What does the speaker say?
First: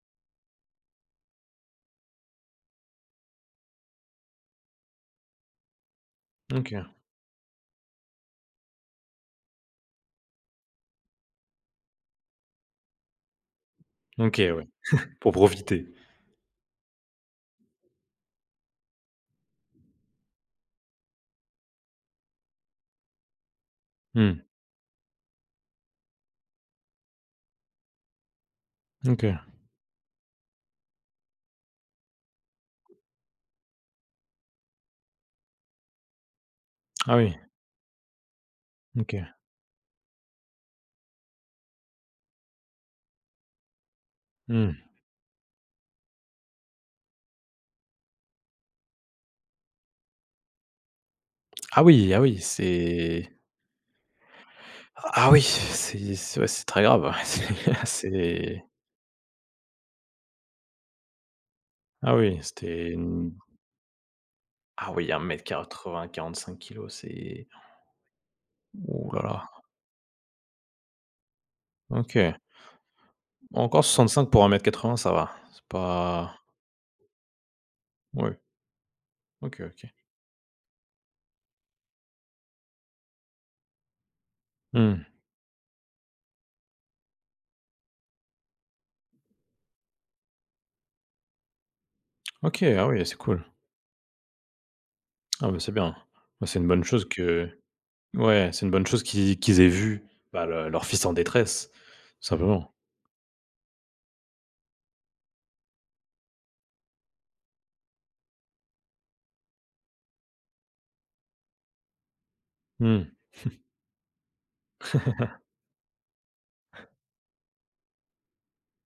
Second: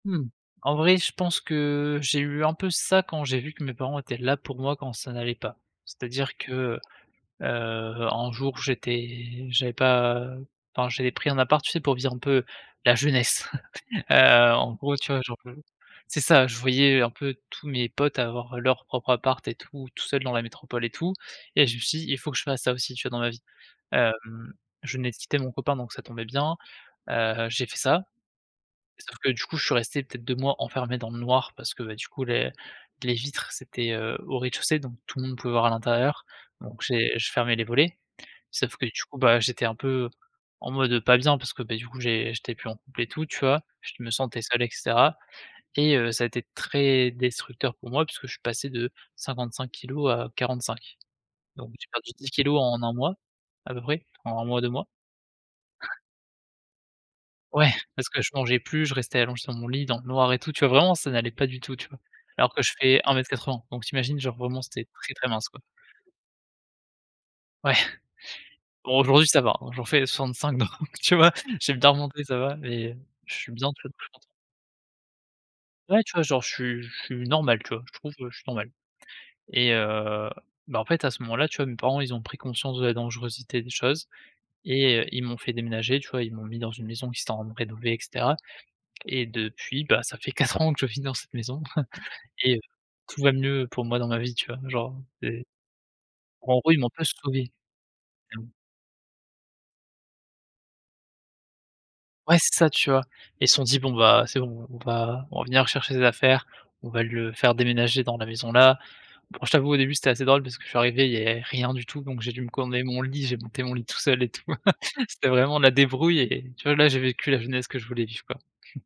Mmh. En vrai je pense que j'ai eu un peu ça quand j'ai vu que mes parents étaient là pour moi quand ça n'allait pas. C'est-à-dire que, OK. heu, un jour, j'étais j'avais pas enfin j'avais pris un appart, tu sais, pour vivre un peu la jeunesse. Heu, OK, ouais, en gros, tu vois pour genre, heu, profiter. c'est ça, je voyais un peu tous mes potes avoir leur propre appart et tout, tout seul dans la métropole et tout, et je me suis dit: «Il faut que je fasse ça aussi, tu vois, dans ma vie». Mmh. Hem, je venais de quitter mon copain donc ça tombait bien, heu, j'ai fait ça. Sauf que, OK. du coup, je suis resté peut-être 2 mois enfermé dans le noir parce que, beh, du coup, les les vitres c'était, heu, au rez-de-chaussée donc tout le monde pouvait voir à l'intérieur donc Ah j'ai je oui. fermais les volets. Sauf que, du coup, OK. bah, j'étais un peu, en mode, heu, pas bien parce que, beh, du coup, j'ai j'étais plus en couple et tout, tu vois, je me sentais seul et Mmh. cetera. Et heu, ça a été très destructeur pour moi puisque je suis passé de 55 kilogrammes à 45. Donc Ah j'ai oui, perdu ah 10 oui, kilogrammes en 1 mois c'est à peu près, en 1 mois, 2 mois. A ah oui! C'est c'est ouais c'est très grave, ouais, c'est Ouais ah parce que je mangeais c'est plus, je restais allongé sur mon lit dans le noir et tout, tu vois, vraiment ça n'allait pas du tout, tu vois. Ah oui, Alors que je c'était fais un mètre une quatre-vingt, donc tu imagines, genre, vraiment, c'était Ah oui, très, un très mètre mince, quoi. quatre-vingt, 45 kilogrammes, c'est Ouais. Bon, oh là aujourd'hui ça là. va, hein, j'en fais 65 donc tu vois, j'ai bien remonté OK. ça va, mais je suis Bon, bien, encore tu vois [unintelligible] 65 pour 1 m 80 ça va, c'est Ouais, tu vois, pas genre, je suis je suis normal, tu vois, je trouve, heu, je Ouais. suis normal. OK, Et OK. heu, bah, en fait, à ce moment-là, tu vois, mes parents, ils ont pris conscience de la dangerosité des choses et heu, Mmh. ils m'ont fait déménager, tu vois, ils m'ont mis dans une maison qu'ils étaient en train de rénover et cetera. Et depuis, bah, ça fait 4 ans que je vis dans cette maison et heu, OK, ah oui, c'est tout va cool. mieux pour moi dans ma vie, tu vois, genre et Ah bah, c'est bien. Bah, bon, c'est en une gros, ils bonne m'ont un peu chose que sauvé. Mmh. ouais, c'est une bonne chose qu'ils qu'ils aient vu, bah, leur leur fils en détresse, Ouais c'est ça, simplement. tu vois. Et ils se sont dit: «Bon, bah, c'est bon, on va revenir chercher ses affaires, on va le faire déménager dans la maison, là». Bon, je t'avoue, au début, c'était assez drôle parce que je suis arrivé, il y avait rien du tout, donc j'ai dû me commander mon Mmh. lit, j'ai monté mon lit tout seul et tout. C'était vraiment la débrouille et tu vois, là, j'ai vécu la jeunesse que je voulais vivre, quoi.